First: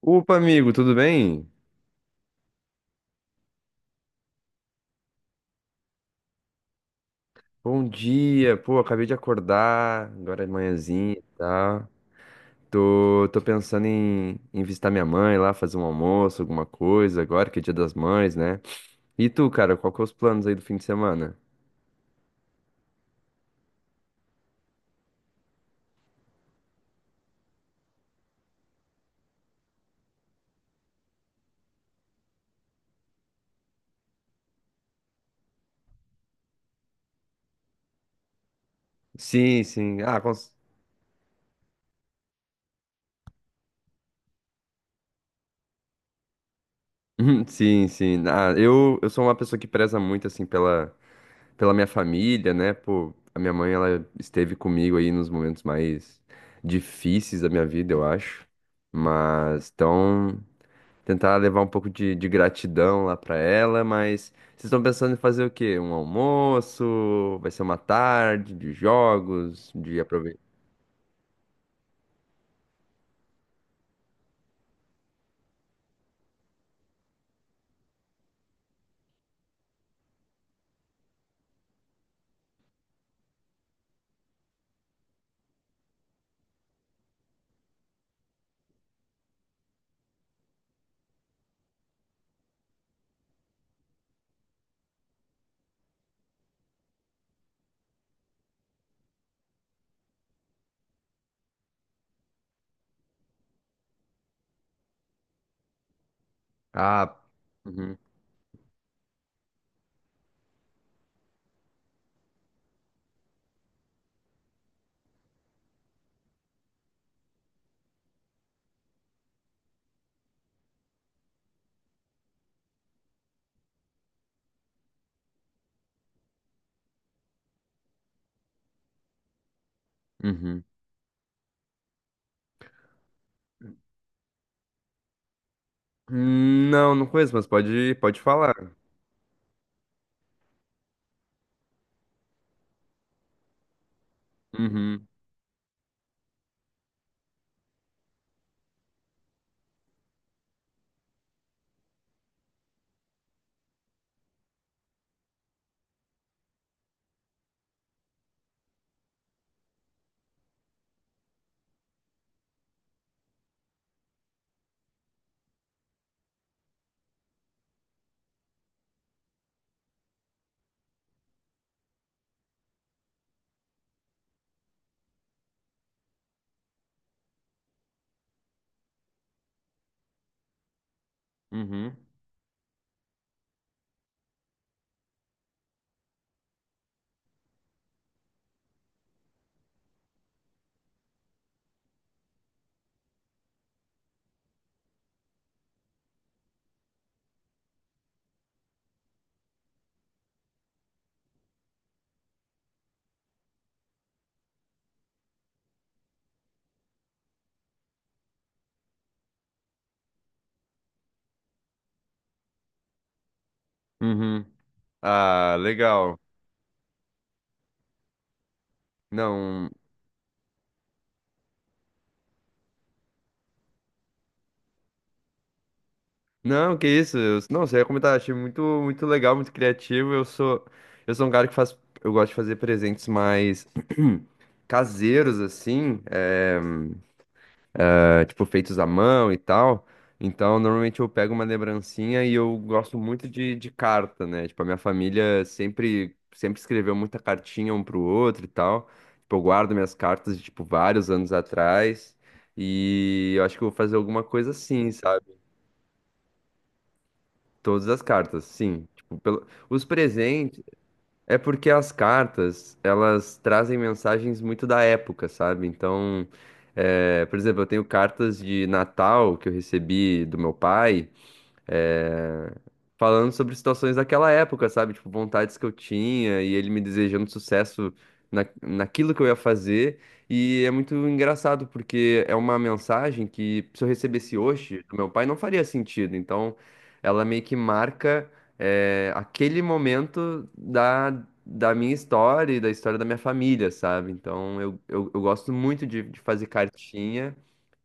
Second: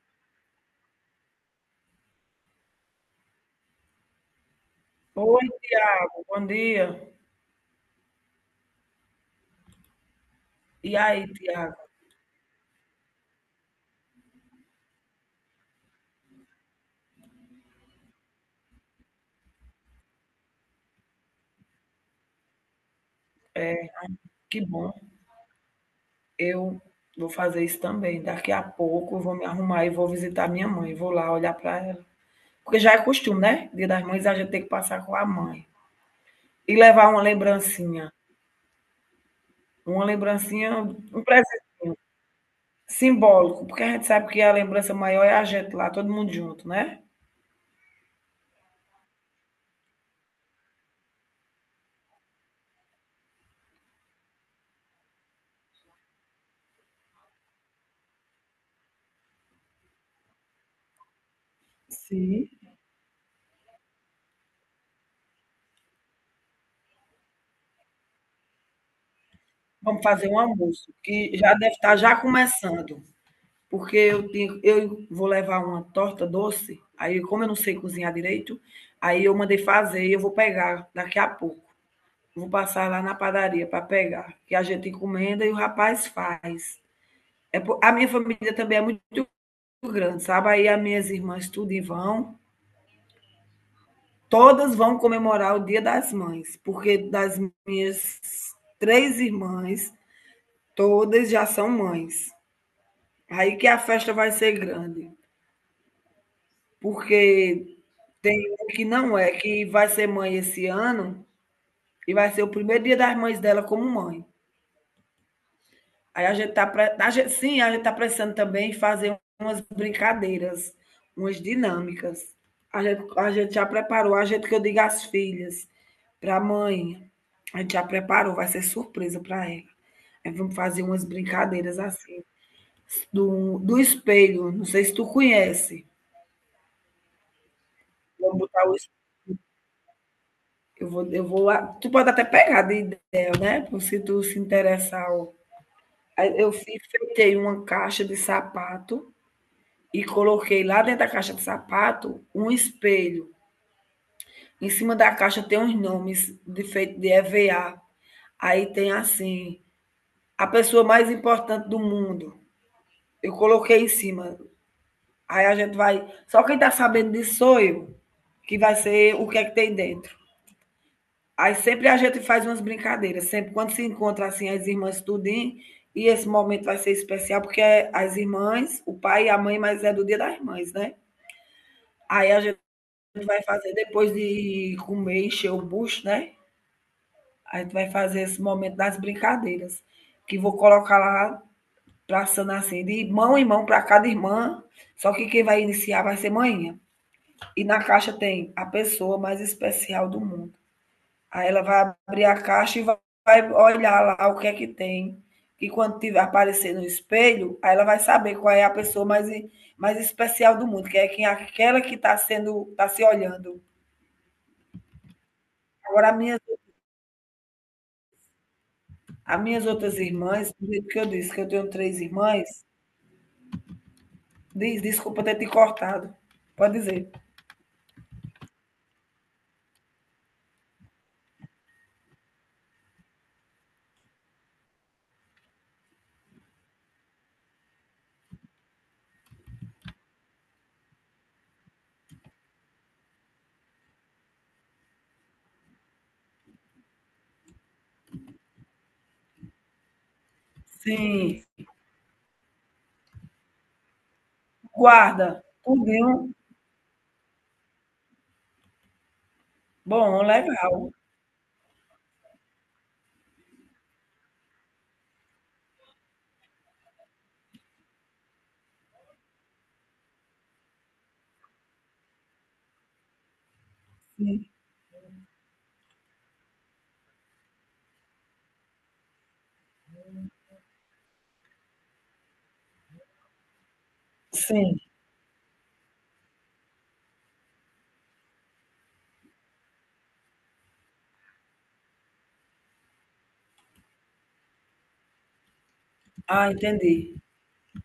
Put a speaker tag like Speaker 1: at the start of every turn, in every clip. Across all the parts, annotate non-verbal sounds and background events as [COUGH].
Speaker 1: Opa, amigo, tudo bem?
Speaker 2: Oi, Tiago, bom dia.
Speaker 1: Bom dia. Pô, acabei de acordar, agora é
Speaker 2: E
Speaker 1: manhãzinha e
Speaker 2: aí, Tiago?
Speaker 1: tal. Tô pensando em visitar minha mãe lá, fazer um almoço, alguma coisa, agora que é Dia das Mães, né? E tu, cara, qual que é os planos aí do fim de semana?
Speaker 2: É, que bom. Eu vou fazer isso também. Daqui a pouco eu vou me arrumar e vou visitar minha mãe. Vou lá olhar para ela. Porque já é costume, né? Dia das Mães a gente tem que passar com a mãe. E levar uma lembrancinha.
Speaker 1: Sim, sim.
Speaker 2: Uma lembrancinha, um presentinho simbólico. Porque a gente sabe que a lembrança maior é a gente lá, todo mundo junto, né?
Speaker 1: [LAUGHS] Sim, sim. Ah, eu sou uma pessoa que preza muito, assim, pela minha família, né? Pô, a minha mãe, ela esteve comigo aí nos momentos mais difíceis da minha vida, eu acho. Mas, então. Tentar levar um pouco de
Speaker 2: Sim.
Speaker 1: gratidão lá pra ela, mas vocês estão pensando em fazer o quê? Um almoço? Vai ser uma tarde de jogos, de
Speaker 2: Vamos fazer um
Speaker 1: aproveitar?
Speaker 2: almoço, que já deve estar já começando. Porque eu vou levar uma torta doce, aí como eu não sei cozinhar direito, aí eu mandei fazer e eu vou pegar daqui a pouco. Vou passar lá na padaria para pegar, que a gente encomenda e o rapaz faz. É, a minha família também é muito grande, sabe? Aí as minhas irmãs todas vão comemorar o Dia das Mães, porque das minhas três irmãs, todas já são mães. Aí que a festa vai ser grande,
Speaker 1: Ah,
Speaker 2: porque
Speaker 1: uhum,
Speaker 2: tem uma que não é, que vai ser mãe esse ano e vai ser o primeiro dia das mães dela como mãe. Aí a gente, sim, a gente tá precisando também fazer umas brincadeiras, umas dinâmicas. A gente já preparou, a gente que eu digo às filhas, para a mãe, a gente já preparou, vai ser surpresa para ela. Aí vamos
Speaker 1: uhum.
Speaker 2: fazer umas brincadeiras assim, do espelho, não sei se tu conhece.
Speaker 1: Não, não conheço, mas pode
Speaker 2: Vamos botar
Speaker 1: falar.
Speaker 2: o. Eu vou, eu vou. Tu pode até pegar de ideia, né? Se tu se
Speaker 1: Uhum,
Speaker 2: interessar, ó. Aí uma caixa de sapato e coloquei lá dentro da caixa de sapato um espelho. Em cima da caixa tem uns nomes de feito de EVA. Aí tem assim, a pessoa mais importante do mundo. Eu coloquei em cima. Aí a gente vai. Só quem tá sabendo disso sou eu, que vai ser o que é que tem dentro. Aí sempre a gente faz umas brincadeiras, sempre quando se encontra assim as irmãs tudinho, e esse momento vai ser especial porque é as irmãs, o pai e a mãe, mas é do Dia das Mães, né?
Speaker 1: uhum,
Speaker 2: Aí a gente vai fazer depois de comer, encher o bucho, né? A gente vai fazer esse momento das brincadeiras, que vou colocar lá traçando assim, de mão em mão para cada irmã, só que quem vai iniciar vai ser manhã. E na caixa tem a pessoa mais especial do mundo. Aí ela vai abrir a caixa e vai olhar lá o que é que tem. E quando tiver, aparecer no espelho, aí ela vai saber qual é a pessoa mais, mais especial do mundo, que é quem, aquela que está sendo, está se olhando.
Speaker 1: uhum. Ah,
Speaker 2: Agora, as
Speaker 1: legal.
Speaker 2: minhas, as minhas
Speaker 1: Não,
Speaker 2: outras irmãs, do jeito que eu disse, que eu tenho três irmãs, desculpa ter te cortado. Pode
Speaker 1: não, que
Speaker 2: dizer.
Speaker 1: isso? Não, você ia comentar, achei muito, muito legal, muito criativo. Eu sou um cara que faz, eu gosto de fazer presentes mais [CLEARS THROAT] caseiros assim, é, tipo, feitos à mão e tal. Então, normalmente eu pego uma lembrancinha e eu gosto muito de carta, né? Tipo, a minha família sempre, sempre escreveu muita cartinha um pro outro e tal. Tipo, eu guardo minhas cartas de, tipo, vários anos
Speaker 2: Sim.
Speaker 1: atrás. E eu acho que eu vou fazer alguma coisa assim, sabe?
Speaker 2: Guarda. Tudinho.
Speaker 1: Todas as cartas, sim. Tipo, pelo... Os
Speaker 2: Bom,
Speaker 1: presentes.
Speaker 2: legal.
Speaker 1: É porque as cartas, elas trazem mensagens muito da época, sabe? Então, é, por exemplo, eu tenho cartas de Natal que eu recebi do meu pai, é, falando sobre situações daquela
Speaker 2: Sim.
Speaker 1: época, sabe? Tipo, vontades que eu tinha e ele me desejando sucesso naquilo que eu ia fazer. E é muito engraçado, porque é uma mensagem que, se eu recebesse
Speaker 2: Sim.
Speaker 1: hoje do meu pai, não faria sentido. Então, ela meio que marca, é, aquele momento Da minha história e da história da minha família, sabe? Então, eu gosto muito de fazer
Speaker 2: Ah, entendi.
Speaker 1: cartinha,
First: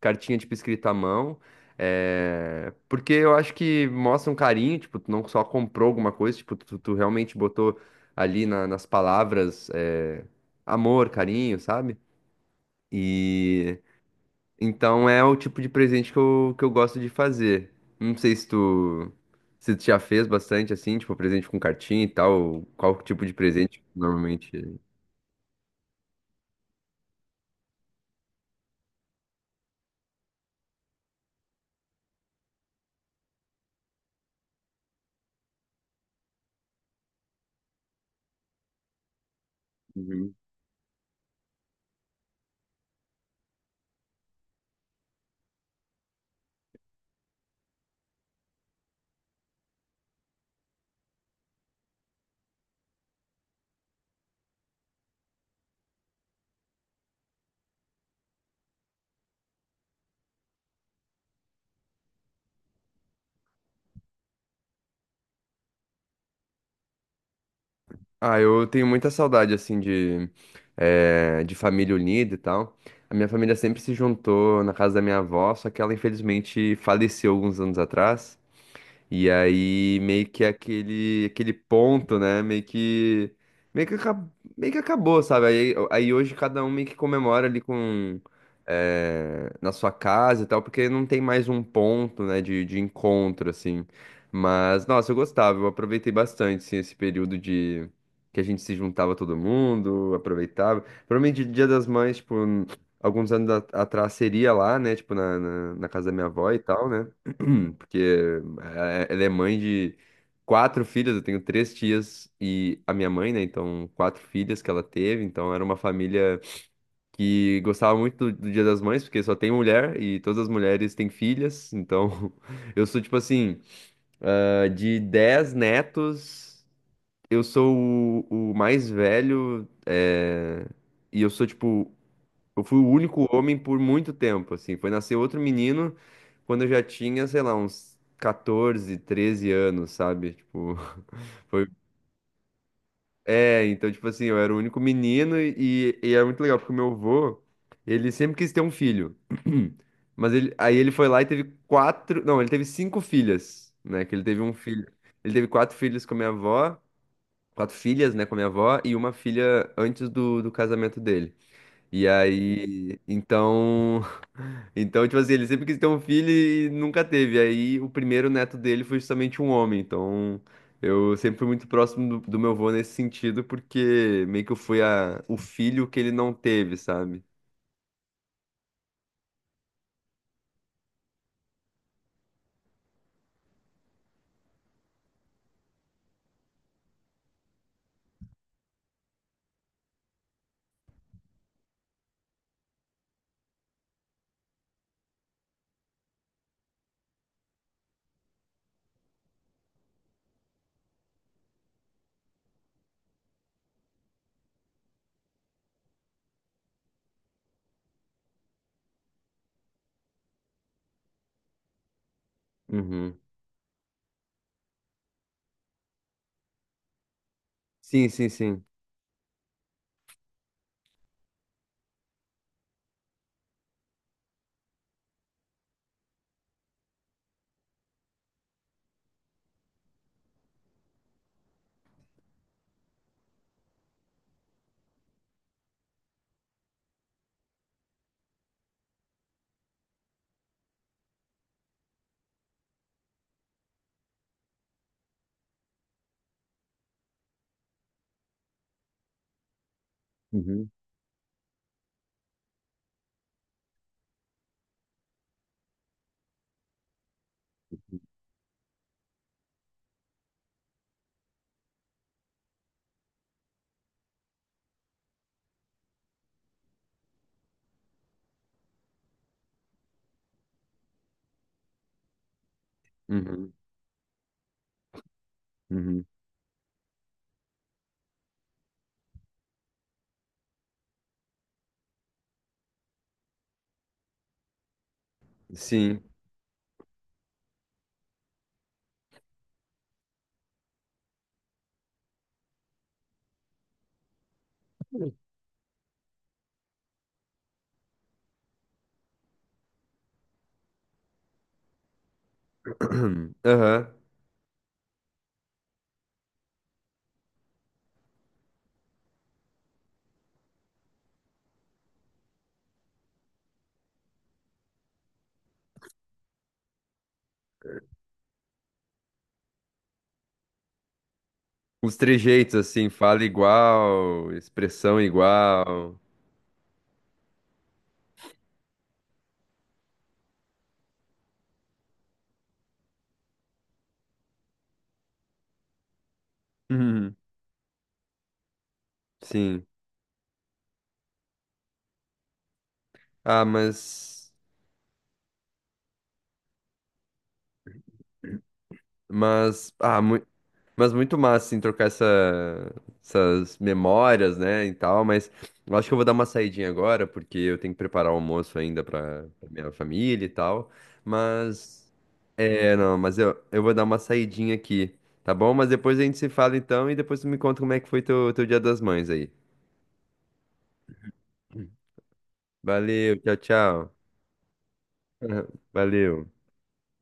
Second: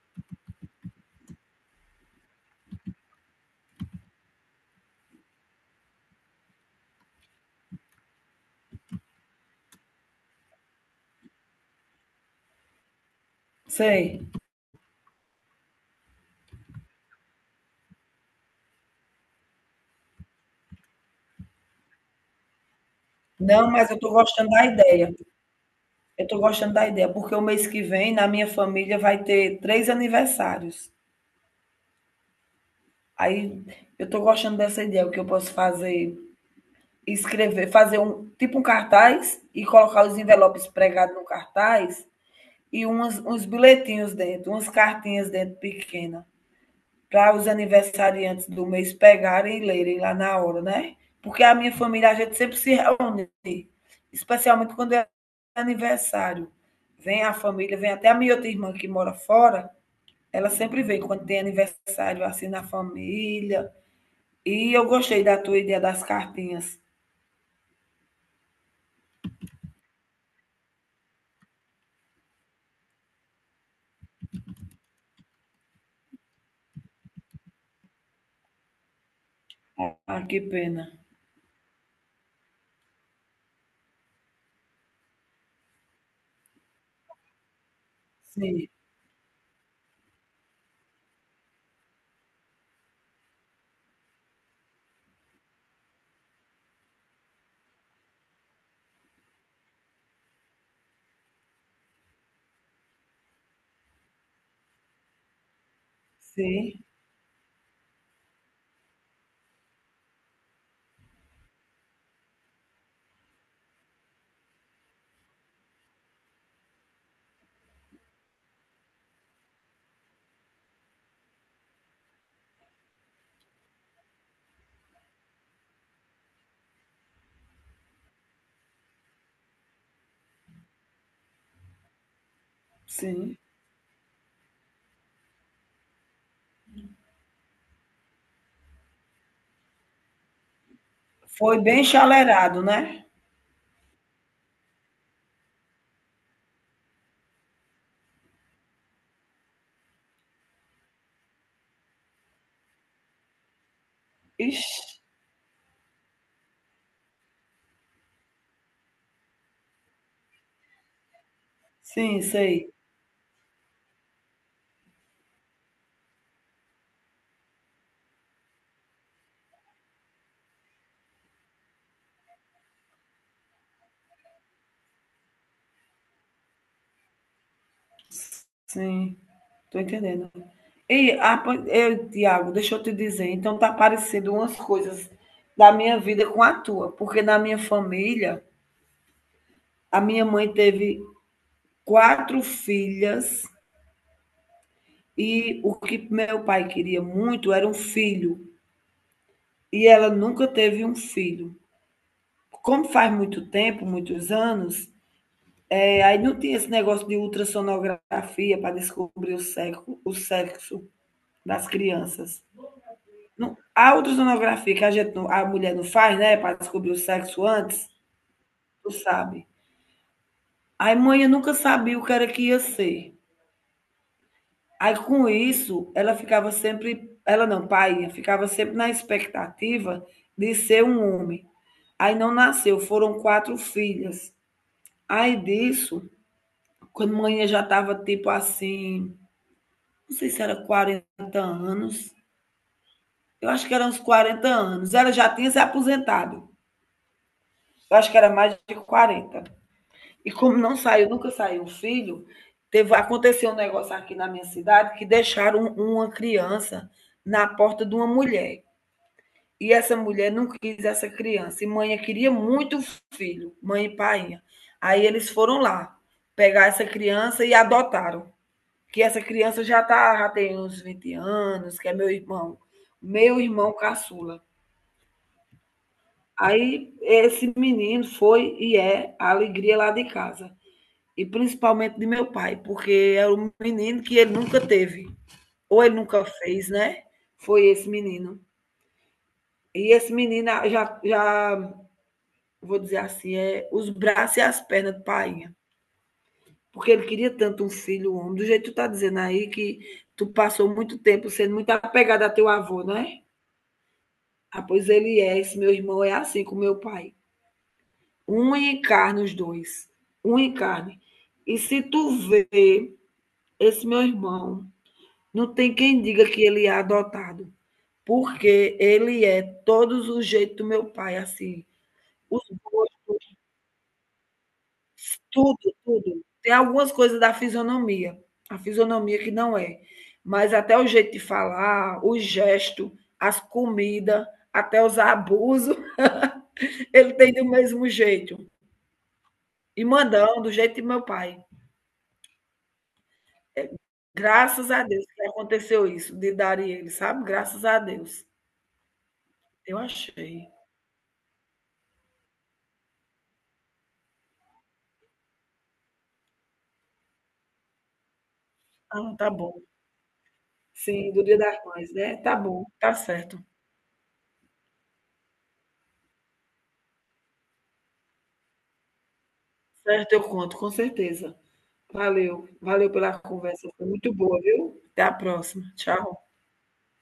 Speaker 1: cartinha tipo escrita à mão. É, porque eu acho que mostra um carinho, tipo, tu não só comprou alguma coisa, tipo, tu realmente botou ali nas palavras, é, amor, carinho, sabe? E
Speaker 2: Sei.
Speaker 1: então é o tipo de presente que eu gosto de fazer. Não sei se tu já fez bastante assim, tipo, presente com cartinha e tal, qual tipo de
Speaker 2: Não,
Speaker 1: presente
Speaker 2: mas eu estou gostando da
Speaker 1: normalmente.
Speaker 2: ideia. Eu tô gostando da ideia, porque o mês que vem, na minha família, vai ter três aniversários. Aí eu tô gostando dessa ideia, o que eu posso fazer, escrever, fazer um tipo um cartaz e colocar os
Speaker 1: Uhum.
Speaker 2: envelopes pregados no cartaz e umas, uns bilhetinhos dentro, umas cartinhas dentro pequena, para os aniversariantes do mês pegarem e lerem lá na hora, né? Porque a minha família, a gente sempre se reúne, especialmente quando é aniversário. Vem a família, vem até a minha outra irmã que mora fora, ela sempre vem quando tem aniversário assim na família. E eu gostei da tua ideia das cartinhas.
Speaker 1: Ah, eu tenho muita saudade, assim, de família unida e tal. A minha família sempre se juntou na casa da minha avó, só que ela infelizmente faleceu alguns anos atrás. E aí
Speaker 2: Ah,
Speaker 1: meio
Speaker 2: que
Speaker 1: que
Speaker 2: pena.
Speaker 1: aquele ponto, né? Meio que, acab- meio que acabou, sabe? Aí hoje cada um meio que comemora ali com
Speaker 2: Sim,
Speaker 1: na sua casa e tal, porque não tem mais um ponto, né, de encontro assim. Mas nossa, eu gostava, eu aproveitei bastante assim, esse período de que a gente se juntava todo mundo, aproveitava. Provavelmente Dia das Mães, tipo, alguns anos atrás seria lá, né, tipo na casa da minha avó e
Speaker 2: sim,
Speaker 1: tal, né? Porque ela é mãe de quatro filhas, eu tenho três tias e a minha mãe, né? Então, quatro filhas que ela teve. Então, era uma família que gostava muito do Dia das Mães, porque só tem mulher e todas as mulheres têm filhas. Então, [LAUGHS] eu sou tipo assim, ah, de 10 netos, eu sou o mais velho, e eu sou tipo eu fui o único
Speaker 2: sim.
Speaker 1: homem por muito tempo, assim. Foi nascer outro menino quando eu já tinha, sei lá, uns 14 13 anos, sabe? Tipo, [LAUGHS]
Speaker 2: Foi
Speaker 1: foi.
Speaker 2: bem chalerado, né?
Speaker 1: É, então, tipo assim, eu era o único menino e era muito legal, porque o meu avô, ele sempre quis ter um filho. [CLEARS THROAT] Mas ele, aí ele foi lá e teve quatro. Não, ele teve cinco filhas, né? Que ele teve um
Speaker 2: Ixi,
Speaker 1: filho. Ele teve quatro filhos com a minha avó, quatro filhas, né, com a minha avó, e uma filha antes do casamento dele. E
Speaker 2: sim, sei.
Speaker 1: aí, então. Então, tipo assim, ele sempre quis ter um filho e nunca teve. Aí o primeiro neto dele foi justamente um homem. Então, eu sempre fui muito próximo do meu avô nesse sentido, porque meio que eu fui o filho que ele não teve, sabe?
Speaker 2: Sim. Tô entendendo. Ei, Tiago, deixa eu te dizer, então tá parecendo umas coisas da minha vida com a tua, porque na minha família, a minha mãe teve quatro filhas e o que meu pai queria muito era um filho, e ela nunca teve um filho. Como faz muito tempo, muitos anos, é, aí não tinha esse negócio de ultrassonografia para descobrir o sexo das crianças.
Speaker 1: Uhum.
Speaker 2: Não, há ultrassonografia que a mulher não faz, né? Para descobrir o sexo antes,
Speaker 1: Sim, sim, sim.
Speaker 2: tu sabe. Aí mãe eu nunca sabia o que era que ia ser. Aí com isso, ela ficava sempre, ela não, pai, ficava sempre na expectativa de ser um homem. Aí não nasceu, foram quatro filhas. Aí disso, quando mãe já estava tipo assim, não sei se era 40 anos, eu acho que eram uns 40 anos. Ela já tinha se aposentado. Eu acho que era mais de 40. E como
Speaker 1: Uhum.
Speaker 2: não saiu, nunca saiu o filho, teve, aconteceu um negócio aqui na minha cidade que deixaram um, uma criança na porta de uma mulher. E essa mulher não quis essa criança. E mãe queria muito o filho, mãe e painha. Aí eles foram lá pegar essa criança e adotaram. Que essa criança já tem uns 20 anos, que é meu
Speaker 1: Uhum,
Speaker 2: irmão caçula.
Speaker 1: uhum.
Speaker 2: Aí esse menino foi e é a alegria lá de casa, e principalmente de meu pai, porque era um menino que ele nunca teve, ou ele
Speaker 1: Sim.
Speaker 2: nunca fez, né? Foi esse menino. E esse menino já vou dizer assim, é os braços e as pernas de painha, porque ele queria tanto um filho um homem, do jeito que tu tá dizendo aí, que tu passou muito tempo sendo muito apegada a teu avô, né?
Speaker 1: [CLEARS THROAT] Aham.
Speaker 2: Ah, pois ele é, esse meu irmão é assim com meu pai. Um encarna os dois, um encarne. E se tu vê esse meu irmão, não tem quem diga que ele é adotado, porque ele é todos os jeitos do meu pai, assim,
Speaker 1: Os
Speaker 2: os
Speaker 1: trejeitos, assim,
Speaker 2: gostos,
Speaker 1: fala igual, expressão
Speaker 2: tudo,
Speaker 1: igual.
Speaker 2: tudo. Tem algumas coisas da fisionomia, a fisionomia que não é, mas até o jeito de falar, o gesto, as comidas, até os abusos, [LAUGHS] ele
Speaker 1: Uhum.
Speaker 2: tem do mesmo jeito.
Speaker 1: Sim.
Speaker 2: E mandão, do jeito de meu pai.
Speaker 1: Ah, mas.
Speaker 2: Graças a Deus que aconteceu isso, de dar ele, sabe? Graças a Deus.
Speaker 1: Mas.
Speaker 2: Eu achei.
Speaker 1: Mas muito massa, assim, trocar essa, essas memórias, né, e tal, mas eu acho que eu vou dar uma saidinha agora, porque eu tenho que preparar o almoço ainda
Speaker 2: Ah,
Speaker 1: para
Speaker 2: tá bom.
Speaker 1: minha família e tal,
Speaker 2: Sim, do Dia das
Speaker 1: mas,
Speaker 2: Mães, né. Tá bom,
Speaker 1: é,
Speaker 2: tá
Speaker 1: não, mas eu,
Speaker 2: certo.
Speaker 1: eu vou dar uma saidinha aqui, tá bom? Mas depois a gente se fala então, e depois tu me conta como é que foi teu Dia das Mães aí.
Speaker 2: Certo, eu conto, com certeza. Valeu, valeu
Speaker 1: Valeu,
Speaker 2: pela
Speaker 1: tchau,
Speaker 2: conversa, foi
Speaker 1: tchau.
Speaker 2: muito boa, viu. Até a
Speaker 1: [LAUGHS]
Speaker 2: próxima,
Speaker 1: Valeu.
Speaker 2: tchau.